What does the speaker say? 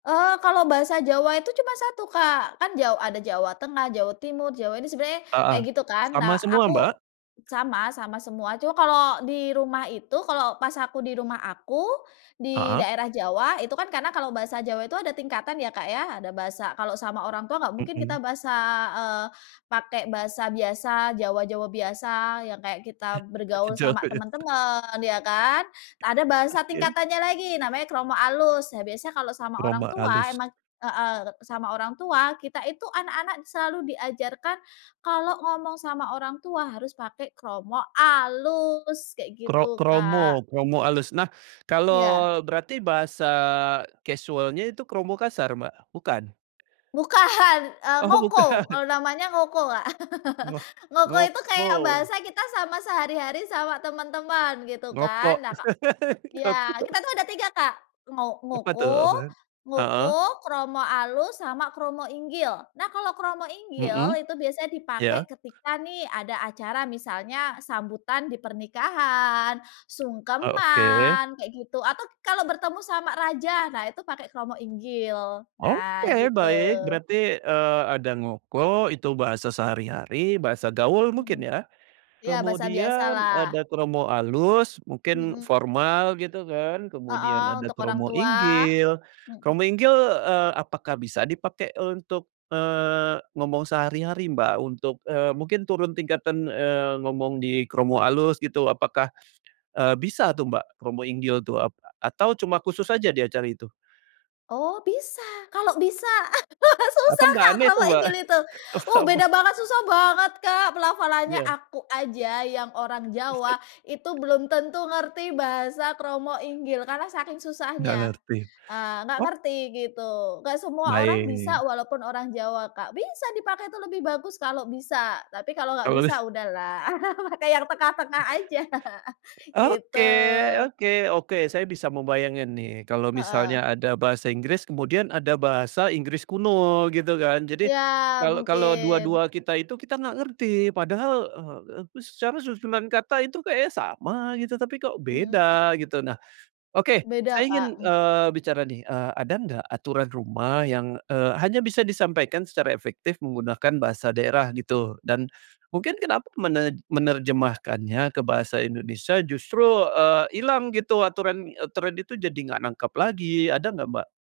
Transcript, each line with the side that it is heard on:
left: Eee, kalau bahasa Jawa itu cuma 1 Kak kan ja ada Jawa Tengah, Jawa Timur, Jawa ini sebenarnya kayak
right: Heeh,
left: gitu kan
right: sama
left: nah
right: semua,
left: aku,
right: Mbak?
left: sama sama semua cuma kalau di rumah itu kalau pas aku di rumah aku di
right: Heeh.
left: daerah Jawa itu kan karena kalau bahasa Jawa itu ada tingkatan ya Kak ya ada bahasa kalau sama orang tua nggak mungkin
right: Mhm.
left: kita bahasa, eee, pakai bahasa biasa Jawa-Jawa biasa yang kayak kita bergaul sama
right: [unintelligible]
left: temen-temen ya kan ada bahasa
right: [unintelligible]
left: tingkatannya lagi namanya kromo alus nah biasa kalau sama orang
right: Kromo
left: tua
right: alus.
left: emang, heeh, sama orang tua kita itu anak-anak selalu diajarkan, kalau ngomong sama orang tua harus pake kromo alus kayak
right: Kro
left: gitu, Kak.
right: kromo kromo alus nah kalau
left: Iya.
right: berarti bahasa casualnya itu kromo kasar, Mbak? Bukan?
left: Bukan, eee,
right: Oh
left: ngoko
right: bukan.
left: kalau namanya ngoko Kak
right: Ngo
left: ngoko itu kayak
right: ngoko.
left: bahasa kita sama sehari-hari sama teman-teman gitu
right: Ngoko
left: kan nah Kak,
right: ngoko.
left: ya kita tuh ada 3 Kak ngo
right: Apa tuh?
left: ngoko
right: Apaan? Heeh.
left: ngoko kromo alus sama kromo inggil nah kalau kromo inggil
right: Mhm,
left: itu biasanya dipakai
right: ya.
left: ketika nih ada acara misalnya sambutan di pernikahan,
right: Oh oke.
left: sungkeman kayak gitu atau kalau bertemu sama raja nah itu pakai kromo inggil nah
right: Oke
left: gitu.
right: baik berarti, eee, ada ngoko itu bahasa sehari-hari bahasa gaul
left: Mhm,
right: mungkin ya?
left: ya bahasa
right: Kemudian
left: biasalah.
right: ada kromo alus mungkin
left: Mhm.
right: formal gitu kan kemudian
left: Heeh,
right: ada
left: untuk orang
right: kromo
left: tua,
right: inggil kromo
left: mhm.
right: inggil, eee, apakah bisa dipakai untuk, eee, ngomong sehari-hari, Mbak? Untuk, eee, mungkin turun tingkatan, eee, ngomong di kromo alus gitu apakah, eee, bisa tuh Mbak kromo inggil tuh apa atau cuma khusus aja di acara itu?
left: Oh bisa kalau bisa
right: Apa
left: susah
right: nggak
left: Kak
right: aneh tuh,
left: kromo
right: Mbak?
left: inggil itu, uh,
right: [unintelligible]
left: beda banget susah banget Kak pelafalannya
right: Iya.
left: aku aja yang orang Jawa itu belum tentu ngerti bahasa kromo inggil karena saking
right: Nggak
left: susahnya,
right: ngerti
left: eee, nggak
right: oh.
left: ngerti gitu nggak semua orang
right: Baik.
left: bisa walaupun orang Jawa Kak bisa dipakai itu lebih bagus kalau bisa tapi kalau nggak bisa
right: [unintelligible]
left: udahlah pakai yang tengah-tengah aja gitu.
right: Oke oke oke saya bisa membayangkan nih kalau
left: Heeh.
right: misalnya ada bahasa Inggris kemudian ada bahasa Inggris kuno gitu kan jadi,
left: Iya
right: kalau kalau dua
left: mungkin.
right: dua kita itu kita nggak ngerti padahal, eee, secara susunan kata itu kayaknya sama gitu tapi kok
left: Mhm.
right: beda gitu nah, oke
left: Beda
right: saya ingin,
left: Kak, mmm.
right: eee, bicara nih, eee, ada nggak aturan rumah yang, eee, hanya bisa disampaikan secara efektif menggunakan bahasa daerah gitu dan, mungkin kenapa mene menerjemahkannya ke bahasa Indonesia justru, eee, ilang gitu aturan-aturan itu jadi nggak nangkep lagi ada nggak, Mbak?